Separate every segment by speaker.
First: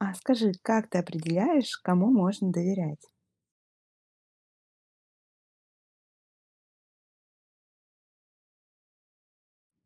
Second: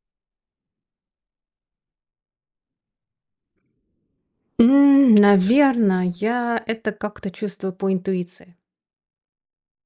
Speaker 1: А скажи, как ты определяешь, кому можно доверять?
Speaker 2: Наверно, я это как-то чувствую по интуиции.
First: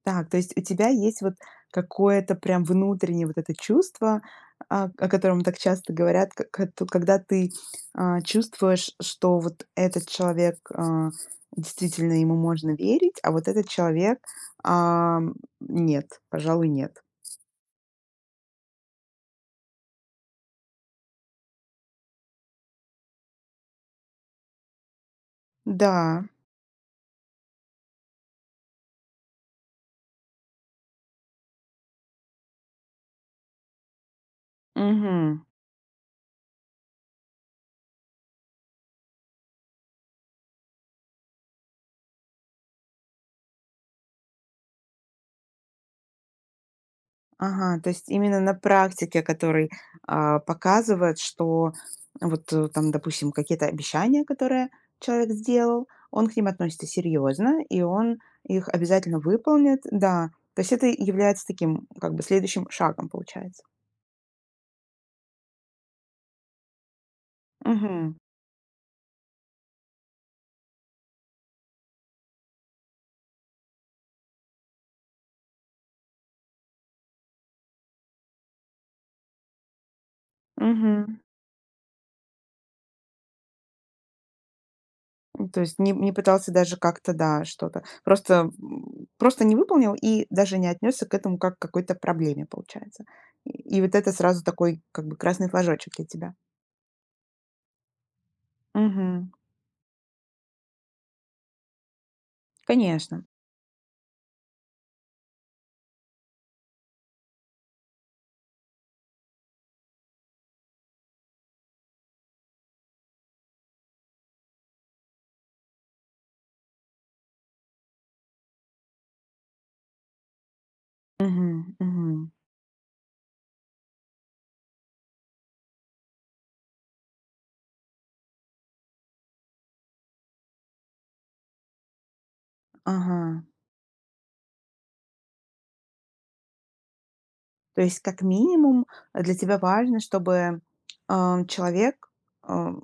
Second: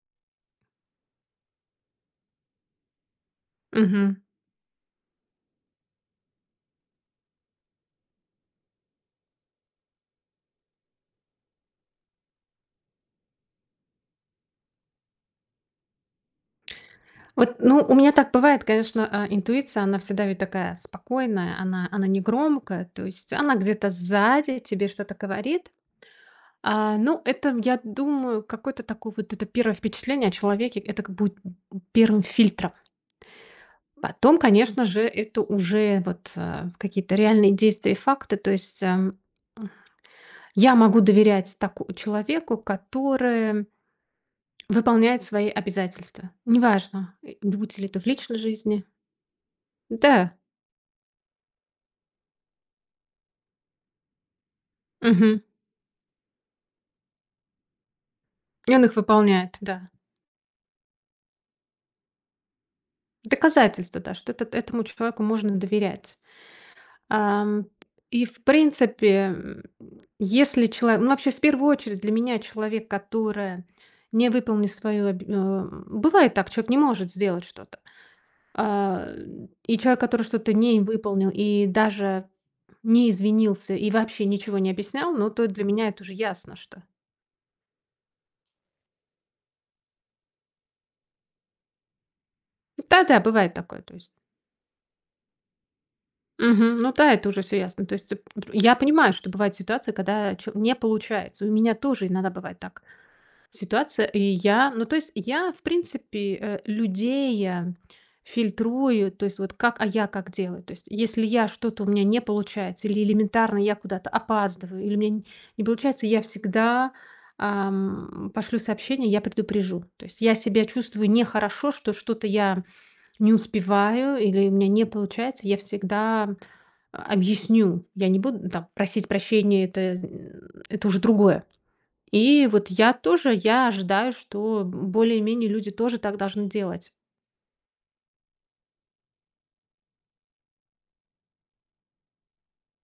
Speaker 1: Так, то есть у тебя есть вот какое-то прям внутреннее вот это
Speaker 2: Мгм.
Speaker 1: чувство, о котором так часто говорят, то когда ты чувствуешь, что вот этот человек действительно ему можно верить, а вот этот человек а, нет, пожалуй, нет.
Speaker 2: Вот, ну, у меня так бывает, конечно, интуиция, она всегда ведь такая спокойная, она не громкая, то есть она где-то сзади тебе что-то говорит.
Speaker 1: Да.
Speaker 2: Ну, это, я думаю, какое-то такое вот это первое впечатление о человеке, это как будет первым фильтром. Потом, конечно же, это
Speaker 1: Мгм.
Speaker 2: уже вот, какие-то реальные действия и факты. То есть, я могу доверять такому человеку, который выполняет свои обязательства. Неважно, будь
Speaker 1: Ага,
Speaker 2: ли
Speaker 1: то
Speaker 2: это в
Speaker 1: есть
Speaker 2: личной
Speaker 1: именно на
Speaker 2: жизни.
Speaker 1: практике, который,
Speaker 2: Да,
Speaker 1: показывает, что вот, там, допустим, какие-то обещания, которые человек
Speaker 2: мгм.
Speaker 1: сделал, он к ним относится серьезно, и он их
Speaker 2: И он их
Speaker 1: обязательно
Speaker 2: выполняет,
Speaker 1: выполнит.
Speaker 2: да.
Speaker 1: Да, то есть это является таким, как бы, следующим шагом, получается.
Speaker 2: Доказательство, да, что этот этому человеку можно доверять. Ам,
Speaker 1: Угу.
Speaker 2: и в принципе, если человек, ну, вообще, в первую очередь, для меня человек, который не выполнит свою обе, бывает так, человек не может сделать что-то. А, и человек, который что-то не
Speaker 1: Угу,
Speaker 2: выполнил и даже не извинился, и вообще ничего не объяснял, ну, то
Speaker 1: то
Speaker 2: для
Speaker 1: есть
Speaker 2: меня
Speaker 1: не
Speaker 2: это уже
Speaker 1: не пытался
Speaker 2: ясно,
Speaker 1: даже
Speaker 2: что.
Speaker 1: как-то, да, что-то. Просто, просто не выполнил и даже не отнесся к этому как к какой-то проблеме, получается.
Speaker 2: Да-да,
Speaker 1: И
Speaker 2: бывает такое,
Speaker 1: и
Speaker 2: то
Speaker 1: вот
Speaker 2: есть.
Speaker 1: это сразу такой, как бы, красный флажочек для тебя.
Speaker 2: Мгм. Ну да, это уже все ясно. То есть, я понимаю, что
Speaker 1: Мгм.
Speaker 2: бывают ситуации, когда чел не получается. У меня тоже иногда бывает так
Speaker 1: Конечно.
Speaker 2: ситуация. И я, ну, то есть я, в принципе, людей, фильтрую, то есть вот как, а я как делаю. То есть если я что-то у меня не получается или элементарно я куда-то опаздываю, или мне н не получается, я всегда, пошлю сообщение, я предупрежу. То есть я себя чувствую
Speaker 1: Мгм,
Speaker 2: нехорошо, что
Speaker 1: мгм.
Speaker 2: что-то я не успеваю или у меня не получается, я всегда, объясню. Я не буду там просить прощения, это уже другое. И вот я тоже,
Speaker 1: Ага.
Speaker 2: я ожидаю, что более-менее люди тоже так должны делать.
Speaker 1: То есть, как минимум, для тебя важно, чтобы, человек, ам,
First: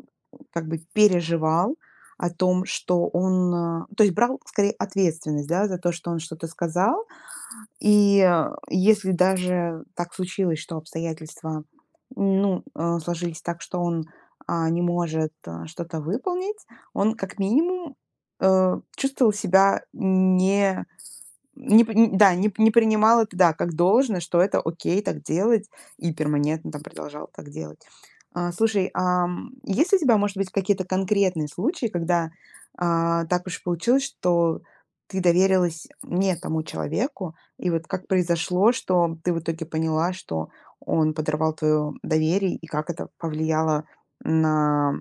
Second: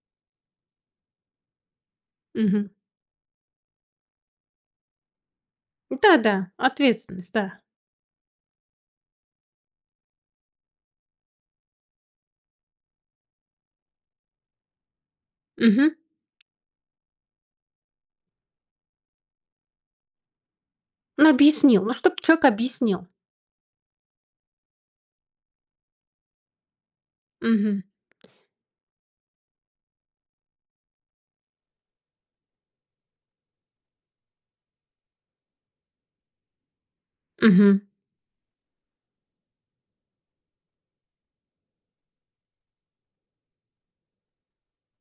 Speaker 1: как бы переживал о том,
Speaker 2: Мгм.
Speaker 1: что он, то есть брал скорее ответственность, да, за то, что он что-то
Speaker 2: Да-да,
Speaker 1: сказал.
Speaker 2: ответственность, да.
Speaker 1: И, если даже так случилось, что обстоятельства, ну, сложились так, что он, не может,
Speaker 2: Мгм.
Speaker 1: что-то выполнить, он как минимум, чувствовал себя не...
Speaker 2: Ну, объяснил,
Speaker 1: Не п
Speaker 2: ну, чтобы
Speaker 1: н да,
Speaker 2: человек
Speaker 1: не
Speaker 2: объяснил.
Speaker 1: принимал это, да, как должное, что это окей так делать, и перманентно там продолжал так делать.
Speaker 2: Мгм.
Speaker 1: Слушай, есть ли у тебя, может быть, какие-то конкретные случаи, когда, так уж получилось, что ты доверилась не тому человеку, и
Speaker 2: Мгм.
Speaker 1: вот как произошло, что ты в итоге поняла, что он подорвал твоё доверие, и как это повлияло на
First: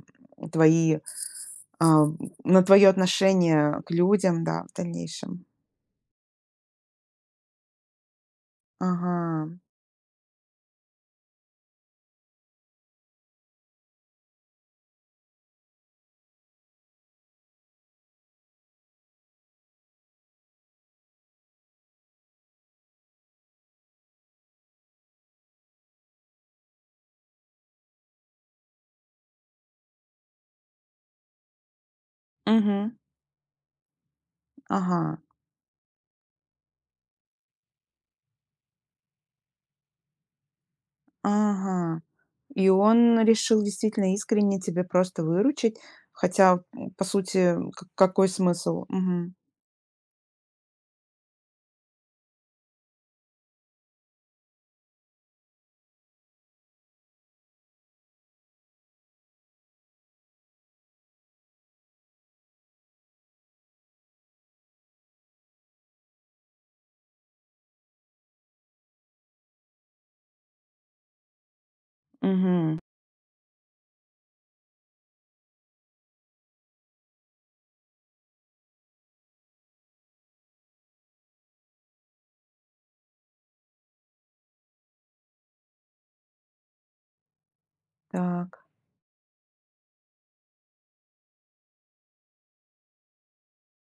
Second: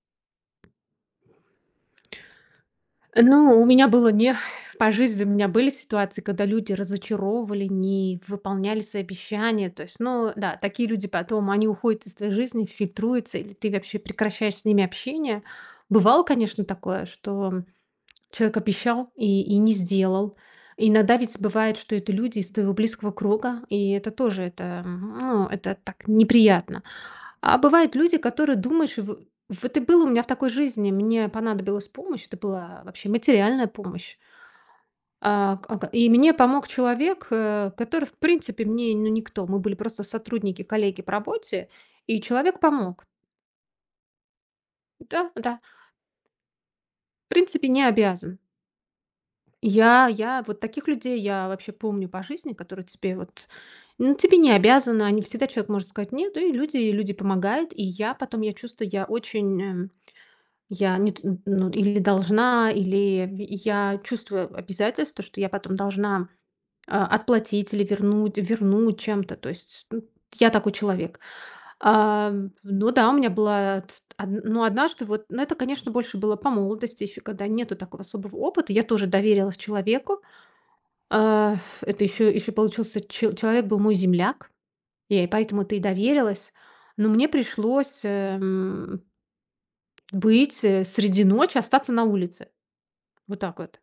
Speaker 1: твои, а, на твое
Speaker 2: Ну, у
Speaker 1: отношение
Speaker 2: меня
Speaker 1: к
Speaker 2: было не.
Speaker 1: людям, да, в
Speaker 2: По жизни у
Speaker 1: дальнейшем?
Speaker 2: меня были ситуации, когда люди разочаровывали, не выполняли свои
Speaker 1: Ага.
Speaker 2: обещания. То есть, ну да, такие люди потом, они уходят из твоей жизни, фильтруются, или ты вообще прекращаешь с ними общение. Бывало, конечно, такое, что человек обещал и не сделал. Иногда ведь бывает, что это люди из твоего близкого круга, и это тоже это, ну, это так неприятно. А бывают люди, которые думаешь, в вот и было у меня в такой жизни, мне понадобилась помощь, это была
Speaker 1: Мгм.
Speaker 2: вообще материальная помощь.
Speaker 1: Ага,
Speaker 2: А, к Ага, и мне помог человек, который, в принципе, мне, ну, никто. Мы были просто сотрудники, коллеги по работе,
Speaker 1: ага.
Speaker 2: и человек
Speaker 1: И
Speaker 2: помог.
Speaker 1: он решил действительно искренне тебе просто
Speaker 2: Да, да,
Speaker 1: выручить, хотя, по
Speaker 2: в
Speaker 1: сути,
Speaker 2: принципе, не
Speaker 1: к какой
Speaker 2: обязан.
Speaker 1: смысл? Мгм,
Speaker 2: Я вот таких людей я вообще помню по жизни, которые тебе вот, ну, тебе не обязаны, они всегда человек может сказать нет, да и люди помогают. И я потом, я чувствую, я очень, я не т, ну, или должна, или я чувствую обязательство, что я потом должна, отплатить или вернуть чем-то. То есть, ну, я такой человек. А,
Speaker 1: мгм.
Speaker 2: ну да, у меня была т од ну, однажды вот, но это, конечно, больше было по молодости, еще когда нету такого особого опыта. Я тоже доверилась человеку. Это еще получился че человек был мой земляк, я и поэтому ты и доверилась. Но мне пришлось,
Speaker 1: Так.
Speaker 2: быть, среди ночи, остаться на улице. Вот так вот.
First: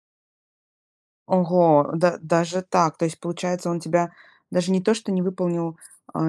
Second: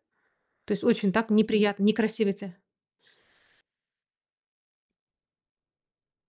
Speaker 2: То есть очень так неприятно,
Speaker 1: Ого, да
Speaker 2: некрасиво те.
Speaker 1: даже так. То есть, получается, он тебя даже не то, что не выполнил,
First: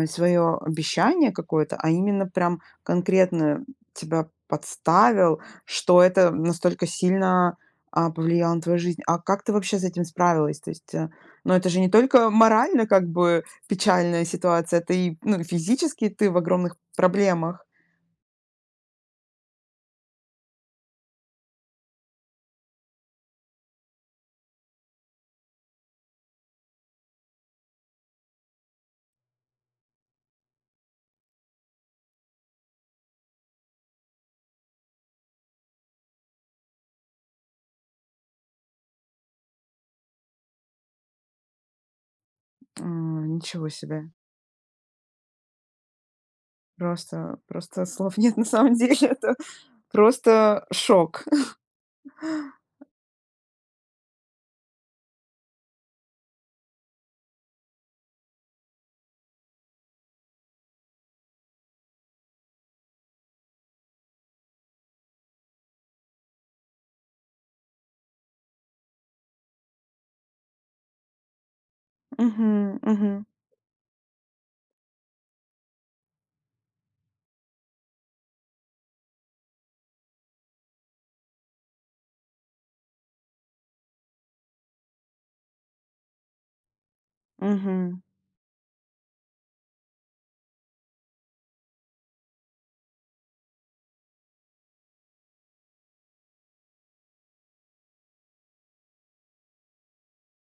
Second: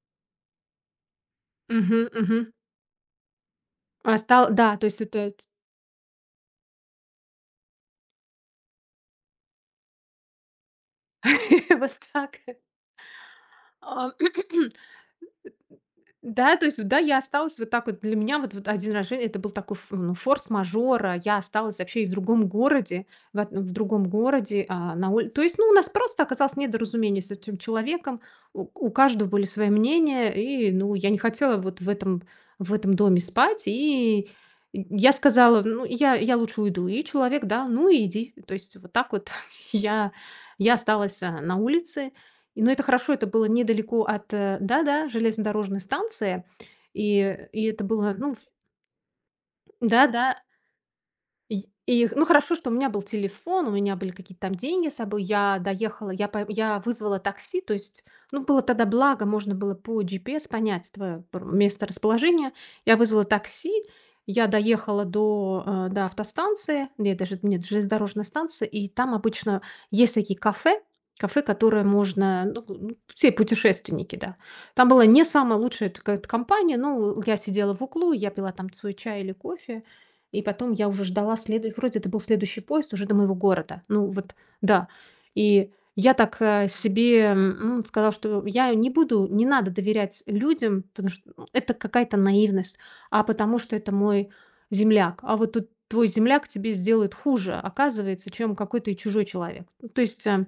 Speaker 1: свое обещание какое-то, а
Speaker 2: Мгм,
Speaker 1: именно
Speaker 2: мгм.
Speaker 1: прям конкретно
Speaker 2: А
Speaker 1: тебя
Speaker 2: стал да, то есть это.
Speaker 1: подставил, что это настолько сильно, повлияло на твою жизнь. А как ты вообще с этим справилась? То есть, ну, это же не
Speaker 2: Вот
Speaker 1: только
Speaker 2: так.
Speaker 1: морально как бы
Speaker 2: А.
Speaker 1: печальная ситуация, это и, ну, физически ты в
Speaker 2: Да, то
Speaker 1: огромных
Speaker 2: есть, вот, да, я осталась
Speaker 1: проблемах.
Speaker 2: вот так вот. Для меня вот один раз в жизни это был такой ф ну, форс-мажора. Я осталась вообще и в другом городе, в другом городе, на уль то есть, ну, у нас просто оказалось недоразумение с этим человеком. У каждого были свои мнения, и, ну, я не хотела вот в этом доме спать, и я сказала: "Ну, я лучше уйду". И человек: "Да, ну иди". То есть вот так вот, я я осталась, на улице. И, ну, это хорошо, это
Speaker 1: М,
Speaker 2: было
Speaker 1: ничего
Speaker 2: недалеко
Speaker 1: себе.
Speaker 2: от, да-да, железнодорожной станции, и
Speaker 1: Просто
Speaker 2: и это
Speaker 1: просто
Speaker 2: было,
Speaker 1: слов
Speaker 2: ну,
Speaker 1: нет
Speaker 2: в
Speaker 1: на самом деле. Это
Speaker 2: да-да.
Speaker 1: просто шок.
Speaker 2: И, ну, хорошо, что у меня был телефон, у меня были какие-то там деньги с собой. Я доехала, я вызвала такси. То есть, ну, было тогда благо, можно было по GPS понять твое место расположения. Я вызвала такси, я доехала до, до автостанции, нет, даже нет, железнодорожной станции, и там обычно есть такие кафе, которые можно,
Speaker 1: Мгм,
Speaker 2: ну, г ну,
Speaker 1: мгм,
Speaker 2: все путешественники, да. Там была не самая лучшая т ка компания, ну, я сидела в углу, я пила там свой чай или кофе. И потом я уже ждала следующий, вроде это был следующий поезд уже до моего города. Ну вот, да. И я так, себе,
Speaker 1: мгм.
Speaker 2: сказала, что я не буду, не надо доверять людям, потому что, ну, это какая-то наивность, а потому что это мой земляк. А вот тут твой земляк тебе сделает хуже, оказывается, чем какой-то и чужой человек. Ну, то есть,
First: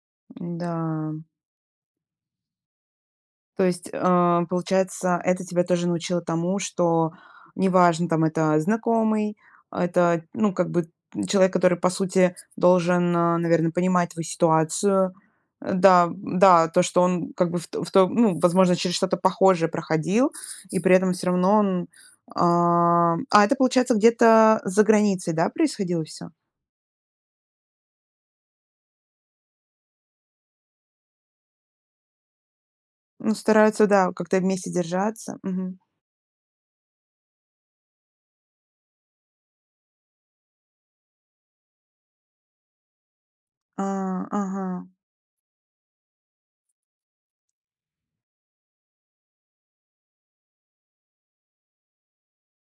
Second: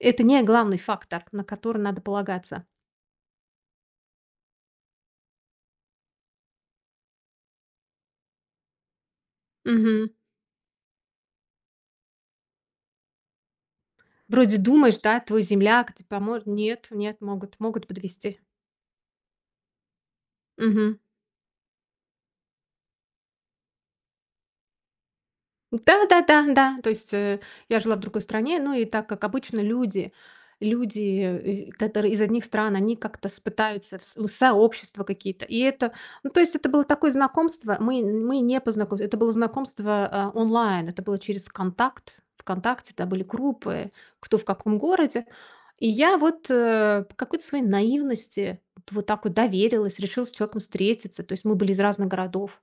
Speaker 2: это не
Speaker 1: Да.
Speaker 2: главный фактор, на который надо полагаться.
Speaker 1: То есть, получается, это тебя тоже научило тому, что неважно, там, это знакомый,
Speaker 2: Мгм.
Speaker 1: это, ну, как бы человек, который, по сути, должен, наверное, понимать твою
Speaker 2: Вроде думаешь,
Speaker 1: ситуацию.
Speaker 2: да, твой земляк тебе
Speaker 1: Да,
Speaker 2: поможет.
Speaker 1: да, то,
Speaker 2: Нет,
Speaker 1: что
Speaker 2: нет,
Speaker 1: он как бы
Speaker 2: могут
Speaker 1: в т
Speaker 2: могут
Speaker 1: в то ну,
Speaker 2: подвести.
Speaker 1: возможно, через что-то похожее проходил, и при этом все равно он, а это, получается, где-то за границей, да, происходило
Speaker 2: Да-да-да,
Speaker 1: все.
Speaker 2: да. Да, да. То есть, я жила в другой стране, ну и так как обычно люди, которые из одних стран, они как-то
Speaker 1: Ну,
Speaker 2: с
Speaker 1: стараются,
Speaker 2: пытаются в
Speaker 1: да,
Speaker 2: с в
Speaker 1: как-то вместе
Speaker 2: сообщества
Speaker 1: держаться.
Speaker 2: какие-то. И это, ну, то есть это было такое знакомство, мы не познакомились, это было знакомство, онлайн, это было через "Контакт". "ВКонтакте", да, были
Speaker 1: А,
Speaker 2: группы, кто в
Speaker 1: ага.
Speaker 2: каком городе. И я вот, по какой-то своей наивности вот так вот доверилась, решила с человеком встретиться. То есть мы были из разных городов,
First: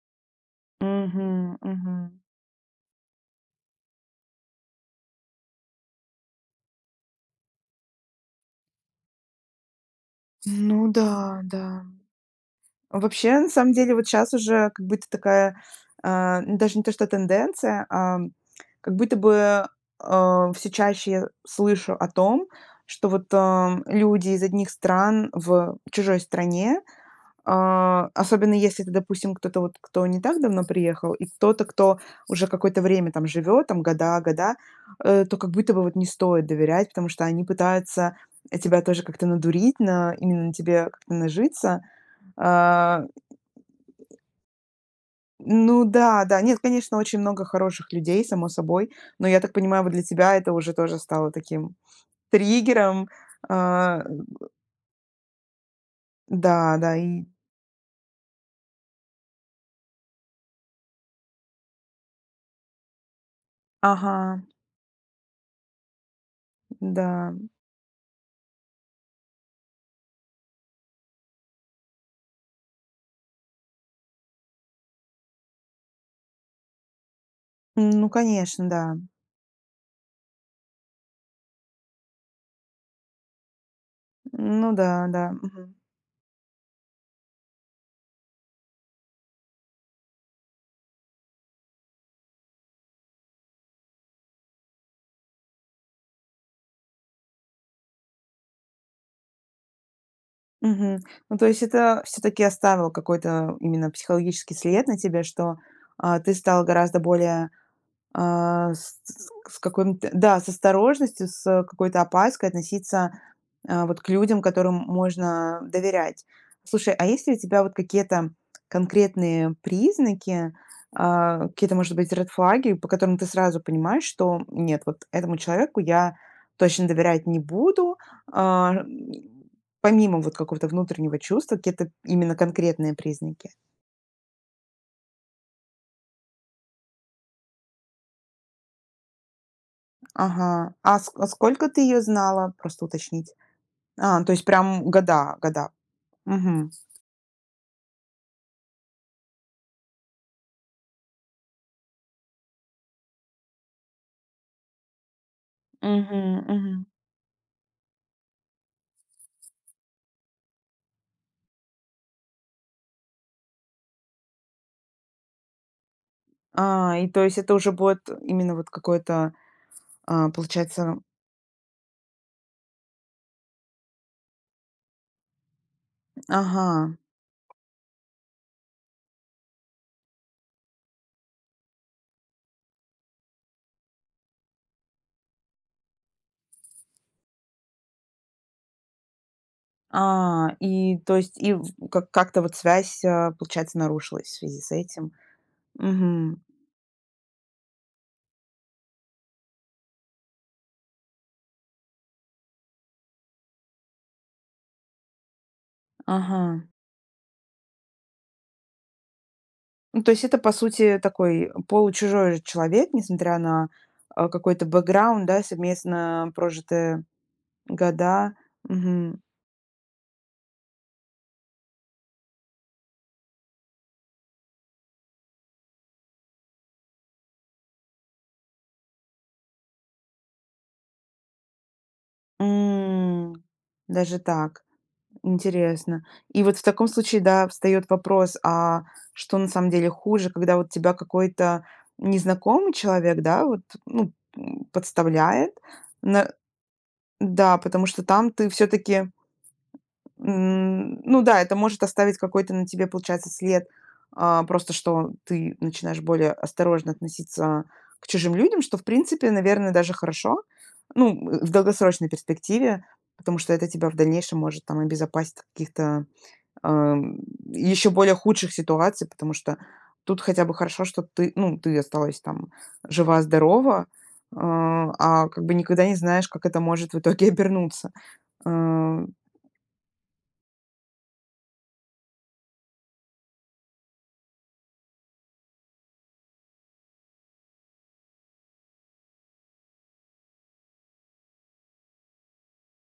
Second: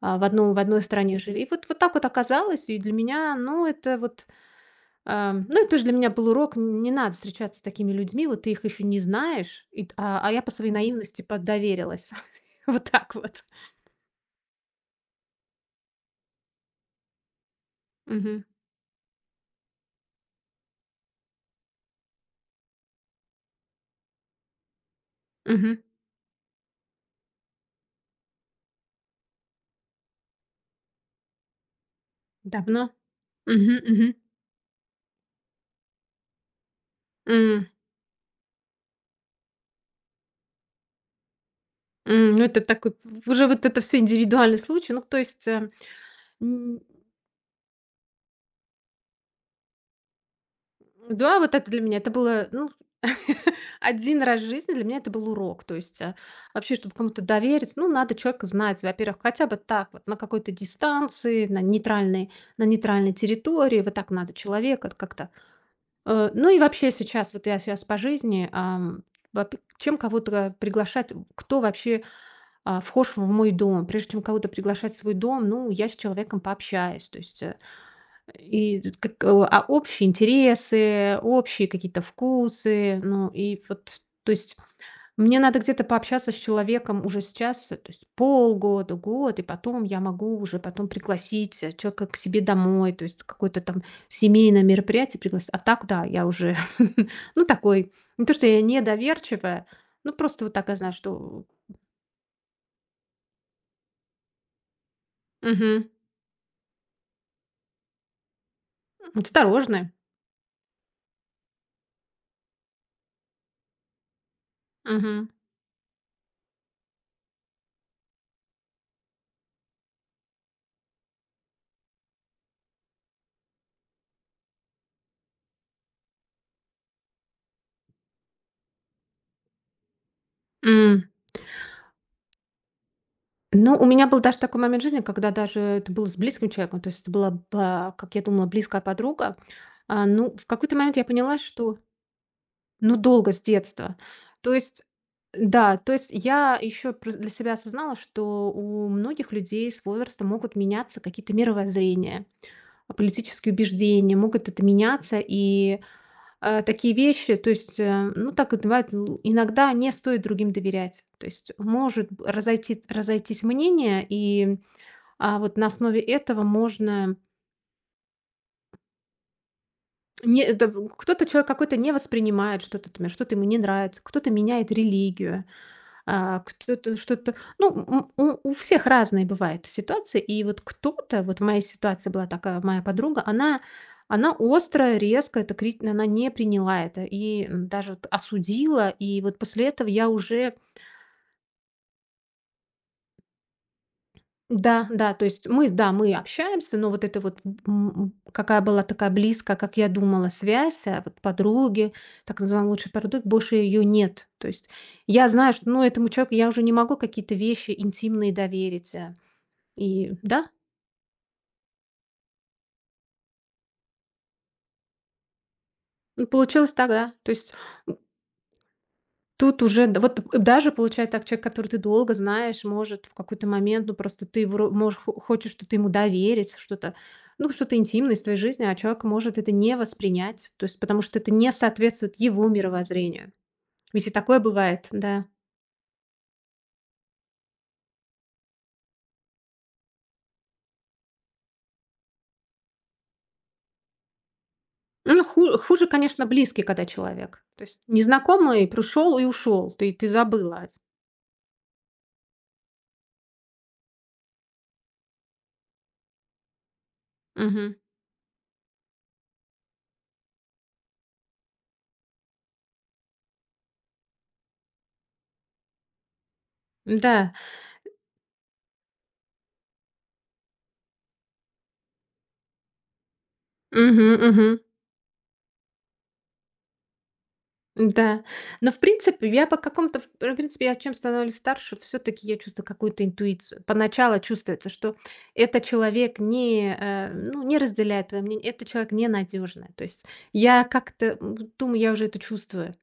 Speaker 2: в одной стране жили. И
Speaker 1: Мгм,
Speaker 2: вот так
Speaker 1: мгм.
Speaker 2: вот оказалось, и для меня, ну, это вот, ну, это тоже для меня был урок: н не надо встречаться с такими людьми, вот ты их еще не знаешь, и а я по своей
Speaker 1: Ну
Speaker 2: наивности
Speaker 1: да,
Speaker 2: под.
Speaker 1: да.
Speaker 2: Вот так
Speaker 1: Вообще,
Speaker 2: вот.
Speaker 1: на самом деле, вот сейчас уже как будто такая, ну, даже не то что тенденция,
Speaker 2: Мгм,
Speaker 1: как будто бы, всё чаще я слышу о том, что вот, люди из одних стран в
Speaker 2: мгм.
Speaker 1: чужой стране, особенно если это, допустим, кто-то вот, кто не так давно приехал, и кто-то, кто уже какое-то
Speaker 2: Давно.
Speaker 1: время там живет,
Speaker 2: Мгм,
Speaker 1: там
Speaker 2: мгм.
Speaker 1: года, года, то как будто бы вот не стоит доверять, потому что они
Speaker 2: М,
Speaker 1: пытаются тебя тоже как-то надурить, на, именно на тебе как-то нажиться.
Speaker 2: ну, это такой
Speaker 1: А,
Speaker 2: уже вот это все индивидуальный случай. Ну, то есть
Speaker 1: ну да, да, нет,
Speaker 2: м
Speaker 1: конечно, очень много хороших людей, само собой, но я так понимаю, вот для тебя это уже тоже стало
Speaker 2: Да, вот это
Speaker 1: таким
Speaker 2: для меня это было, ну,
Speaker 1: триггером. А,
Speaker 2: один раз в жизни для меня это был урок. То есть, вообще,
Speaker 1: да,
Speaker 2: чтобы
Speaker 1: да,
Speaker 2: кому-то
Speaker 1: и...
Speaker 2: довериться, ну, надо человека знать, во-первых, хотя бы так вот на какой-то дистанции, на нейтральной территории. Вот так
Speaker 1: Ага,
Speaker 2: надо человека вот как-то. Ну и вообще сейчас,
Speaker 1: да.
Speaker 2: вот я сейчас по жизни, вопе чем кого-то приглашать, кто вообще, вхож в мой дом. Прежде чем кого-то приглашать в свой дом, ну, я с человеком пообщаюсь. То есть,
Speaker 1: Ну, конечно,
Speaker 2: и т
Speaker 1: да.
Speaker 2: как, общие интересы, общие какие-то вкусы. Ну и вот, то есть
Speaker 1: Ну да, да.
Speaker 2: мне надо
Speaker 1: Мгм.
Speaker 2: где-то пообщаться с человеком уже сейчас, то есть полгода, год, и потом я могу уже потом пригласить, человека к себе домой, то есть какое-то там семейное мероприятие пригласить. А так, да, я уже, ну, такой, не то что я недоверчивая, ну, просто вот так я знаю,
Speaker 1: Мгм. Ну,
Speaker 2: что,
Speaker 1: то есть это все таки оставило какой-то именно психологический след на тебе, что,
Speaker 2: мгм,
Speaker 1: ты стала гораздо более, а, с с с
Speaker 2: осторожная.
Speaker 1: какой-то... да, с осторожностью, с какой-то опаской относиться вот к людям, которым
Speaker 2: Мгм.
Speaker 1: можно доверять. Слушай, а есть ли у тебя вот какие-то конкретные признаки, какие-то, может быть, ред флаги, по которым ты сразу понимаешь, что нет, вот этому человеку я точно доверять не буду, а, м, помимо вот какого-то
Speaker 2: М.
Speaker 1: внутреннего чувства, какие-то именно конкретные признаки.
Speaker 2: Ну, у меня был даже такой момент в жизни, когда даже это было с близким человеком, то есть это была, ба, как я думала, близкая подруга. Ну, в
Speaker 1: Ага.
Speaker 2: какой-то момент
Speaker 1: А,
Speaker 2: я
Speaker 1: ск- а
Speaker 2: поняла,
Speaker 1: сколько
Speaker 2: что,
Speaker 1: ты ее знала? Просто
Speaker 2: ну, долго
Speaker 1: уточнить.
Speaker 2: с детства.
Speaker 1: То есть
Speaker 2: То есть,
Speaker 1: прям года, года.
Speaker 2: да, то есть я
Speaker 1: Угу.
Speaker 2: еще для себя осознала, что у многих людей с возрастом могут меняться какие-то мировоззрения, политические убеждения, могут это меняться. И,
Speaker 1: Угу,
Speaker 2: такие вещи, то есть, ну, так вот бывает, ну, иногда не стоит другим доверять. То есть может разойтись мнение, и, вот на основе этого
Speaker 1: И
Speaker 2: можно.
Speaker 1: то есть это уже будет именно вот какое-то,
Speaker 2: Не, это
Speaker 1: получается...
Speaker 2: кто-то человек какой-то не воспринимает что-то, например, что-то ему не нравится, кто-то меняет религию. Кто-то
Speaker 1: Ага.
Speaker 2: что-то, ну, у всех разные бывают ситуации. И вот кто-то, вот в моей ситуации была такая моя подруга, она остро, резко это крит она не приняла это и, даже вот осудила. И вот после этого я уже
Speaker 1: И то есть и в как как-то вот связь, получается, нарушилась в связи с
Speaker 2: да,
Speaker 1: этим.
Speaker 2: да, то есть мы, да, мы
Speaker 1: Мгм.
Speaker 2: общаемся, но вот это вот, какая была такая близкая, как я думала, связь, а вот подруги, так называемой лучшей подруги, больше ее нет. То есть я знаю, что, ну, этому человеку я уже
Speaker 1: Ага.
Speaker 2: не могу какие-то вещи интимные доверить,
Speaker 1: Ну, то
Speaker 2: и
Speaker 1: есть это,
Speaker 2: да,
Speaker 1: по сути, такой получужой же человек, несмотря на, какой-то бэкграунд, да,
Speaker 2: ну,
Speaker 1: совместно
Speaker 2: получилось так,
Speaker 1: прожитые
Speaker 2: да. То есть, м,
Speaker 1: года. Мгм.
Speaker 2: тут уже, да, вот даже получается так, человек, который ты долго знаешь, может в какой-то момент, ну, просто ты вро можешь хо хочешь что-то ему доверить, что-то, ну, что-то интимное из твоей жизни, а человек может это не воспринять, то есть потому что это не соответствует его мировоззрению.
Speaker 1: М.
Speaker 2: Ведь и
Speaker 1: Даже
Speaker 2: такое
Speaker 1: так.
Speaker 2: бывает, да.
Speaker 1: Интересно. И вот в таком случае, да, встает вопрос, а что на самом деле хуже, когда вот тебя какой-то незнакомый человек, да, вот, ну,
Speaker 2: Ну,
Speaker 1: подставляет.
Speaker 2: ху хуже, конечно,
Speaker 1: На-
Speaker 2: близкий когда человек.
Speaker 1: Да,
Speaker 2: То есть
Speaker 1: потому что там ты
Speaker 2: незнакомый
Speaker 1: все-таки,
Speaker 2: пришел и ушел, ты забыла.
Speaker 1: ну да, это может оставить какой-то на тебе, получается, след, просто что ты начинаешь более осторожно относиться
Speaker 2: Мгм.
Speaker 1: к чужим людям, что, в принципе, наверное, даже хорошо, ну, в долгосрочной перспективе, потому что это тебя в дальнейшем может там обезопасить от каких-то... Ам,
Speaker 2: Да.
Speaker 1: еще более худших ситуаций, потому что тут хотя бы хорошо, что ты, ну, ты осталась там жива-здорова,
Speaker 2: Мгм, мгм.
Speaker 1: как бы никогда не знаешь, как это может в итоге обернуться.
Speaker 2: Да, но, в
Speaker 1: Э,
Speaker 2: принципе, я по какому-то, в принципе, я чем становлюсь старше, все таки я чувствую какую-то интуицию. Поначалу чувствуется, что этот человек не, э, ну, не разделяет твое мнение, этот человек ненадежный. То есть я как-то, вот думаю, я уже это чувствую.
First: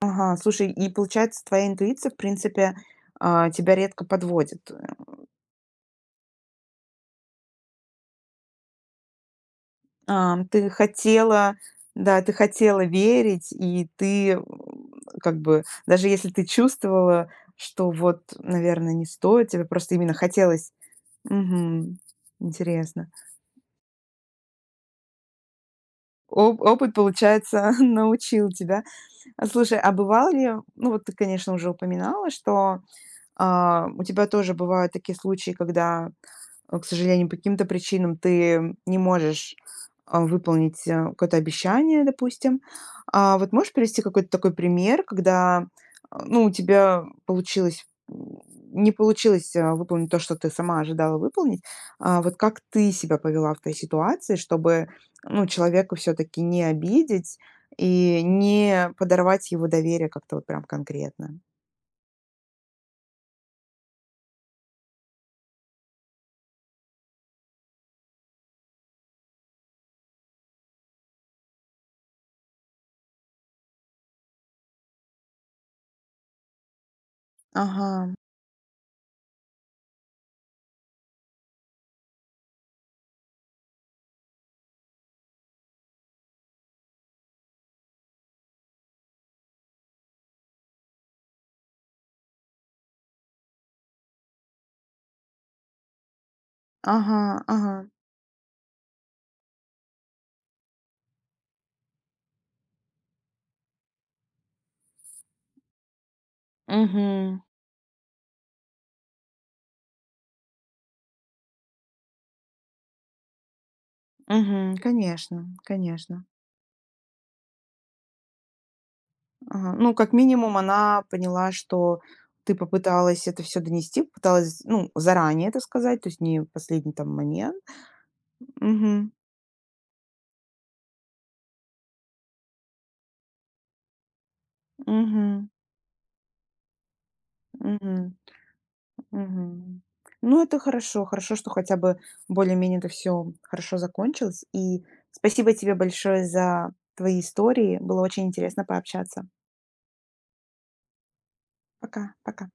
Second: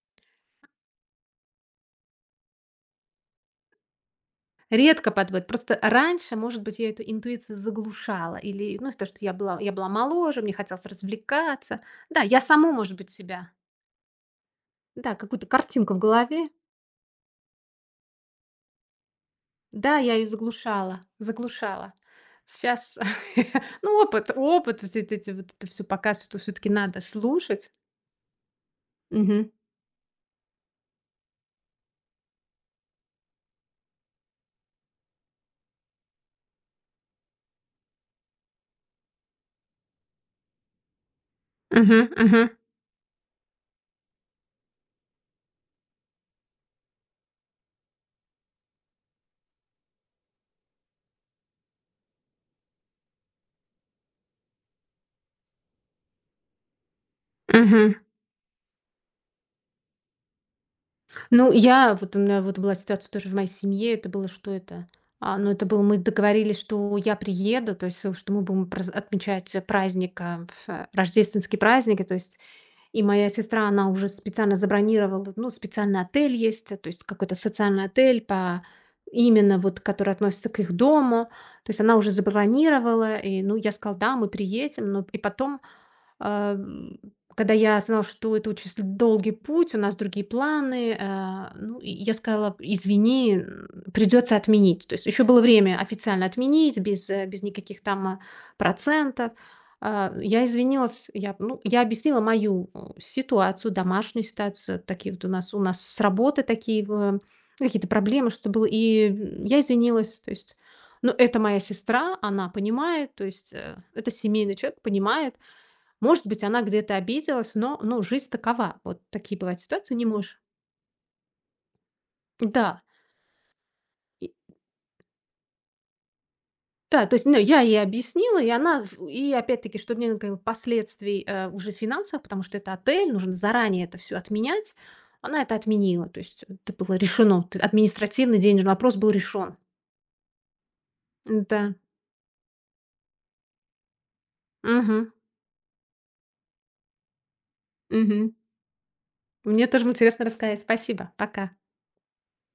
Speaker 1: ага, слушай, и получается, твоя интуиция, в принципе, тебя редко подводит.
Speaker 2: Редко подводит. Просто раньше, может быть, я эту интуицию заглушала или, ну, из-за того, что я была моложе, мне
Speaker 1: Ты
Speaker 2: хотелось
Speaker 1: хотела,
Speaker 2: развлекаться. Да,
Speaker 1: да, ты
Speaker 2: я саму,
Speaker 1: хотела
Speaker 2: может быть, себя,
Speaker 1: верить, и ты
Speaker 2: да,
Speaker 1: как
Speaker 2: какую-то
Speaker 1: бы,
Speaker 2: картинку в
Speaker 1: даже если ты
Speaker 2: голове.
Speaker 1: чувствовала, что вот, наверное, не стоит, тебе просто
Speaker 2: Да, я
Speaker 1: именно
Speaker 2: ее
Speaker 1: хотелось...
Speaker 2: заглушала, заглушала.
Speaker 1: Мгм.
Speaker 2: Сейчас,
Speaker 1: Интересно.
Speaker 2: ну, опыт, вот эти вот это все показывает, что все
Speaker 1: Оп
Speaker 2: таки
Speaker 1: опыт,
Speaker 2: надо слушать.
Speaker 1: получается, научил тебя. А
Speaker 2: Мгм.
Speaker 1: слушай, а бывало ли, ну, вот ты, конечно, уже упоминала, что... у тебя тоже бывают такие случаи, когда, к сожалению, по каким-то причинам ты не можешь, выполнить, какое-то
Speaker 2: Мгм,
Speaker 1: обещание,
Speaker 2: мгм,
Speaker 1: допустим. Вот можешь привести какой-то такой пример, когда, ну, у тебя получилось, не получилось, выполнить то, что ты сама ожидала выполнить. Вот как ты себя повела в той ситуации, чтобы, ну, человека все таки не обидеть
Speaker 2: мгм.
Speaker 1: и не подорвать его доверие как-то вот прям конкретно?
Speaker 2: Ну, я вот у меня вот была ситуация тоже в моей семье. Это было что это? Ну, это было мы договорились, что я приеду, то есть, что мы будем проз отмечать, праздник, рождественский праздник, и то есть. И моя сестра, она уже специально забронировала, ну, специальный отель есть, то есть какой-то социальный
Speaker 1: Ага.
Speaker 2: отель по именно вот, который относится к их дому. То есть она уже забронировала, и, ну, я сказала, да, мы приедем, но и потом, а, когда я сказала, что это очень долгий путь, у нас другие планы, ну, и я сказала: "Извини, придется отменить". То есть еще было время официально отменить без,
Speaker 1: Ага,
Speaker 2: без
Speaker 1: ага.
Speaker 2: никаких там, процентов. Я извинилась, я, ну, я объяснила мою, ситуацию, домашнюю ситуацию. Такие вот у нас с работы такие, в
Speaker 1: Мгм.
Speaker 2: какие-то проблемы, что было. И, я извинилась, то есть. Ну, это моя сестра, она понимает, то есть, это семейный
Speaker 1: Мгм.
Speaker 2: человек, понимает.
Speaker 1: Конечно, конечно.
Speaker 2: Может быть, она где-то обиделась, но, ну, жизнь такова. Вот такие бывают
Speaker 1: Ага.
Speaker 2: ситуации,
Speaker 1: Ну,
Speaker 2: не
Speaker 1: как
Speaker 2: можешь.
Speaker 1: минимум, она поняла, что ты
Speaker 2: Да.
Speaker 1: попыталась это все донести,
Speaker 2: И
Speaker 1: пыталась, ну, заранее это сказать, то есть не в последний
Speaker 2: да,
Speaker 1: там
Speaker 2: то есть, ну,
Speaker 1: момент.
Speaker 2: я ей объяснила, и она в
Speaker 1: Мгм.
Speaker 2: и опять-таки, чтобы не было последствий, уже финансовых, потому что это отель, нужно заранее это все отменять. Она
Speaker 1: Мгм.
Speaker 2: это отменила, то есть это было решено. Т
Speaker 1: Мгм.
Speaker 2: Административный денежный вопрос был решен.
Speaker 1: Мгм. Ну, это хорошо. Хорошо, что
Speaker 2: Да.
Speaker 1: хотя бы более-менее это все хорошо закончилось. И
Speaker 2: Мгм.
Speaker 1: спасибо тебе большое за твои истории. Было очень
Speaker 2: Мгм.
Speaker 1: интересно пообщаться.
Speaker 2: Мне тоже интересно рассказать. Спасибо. Пока.
Speaker 1: Пока, пока.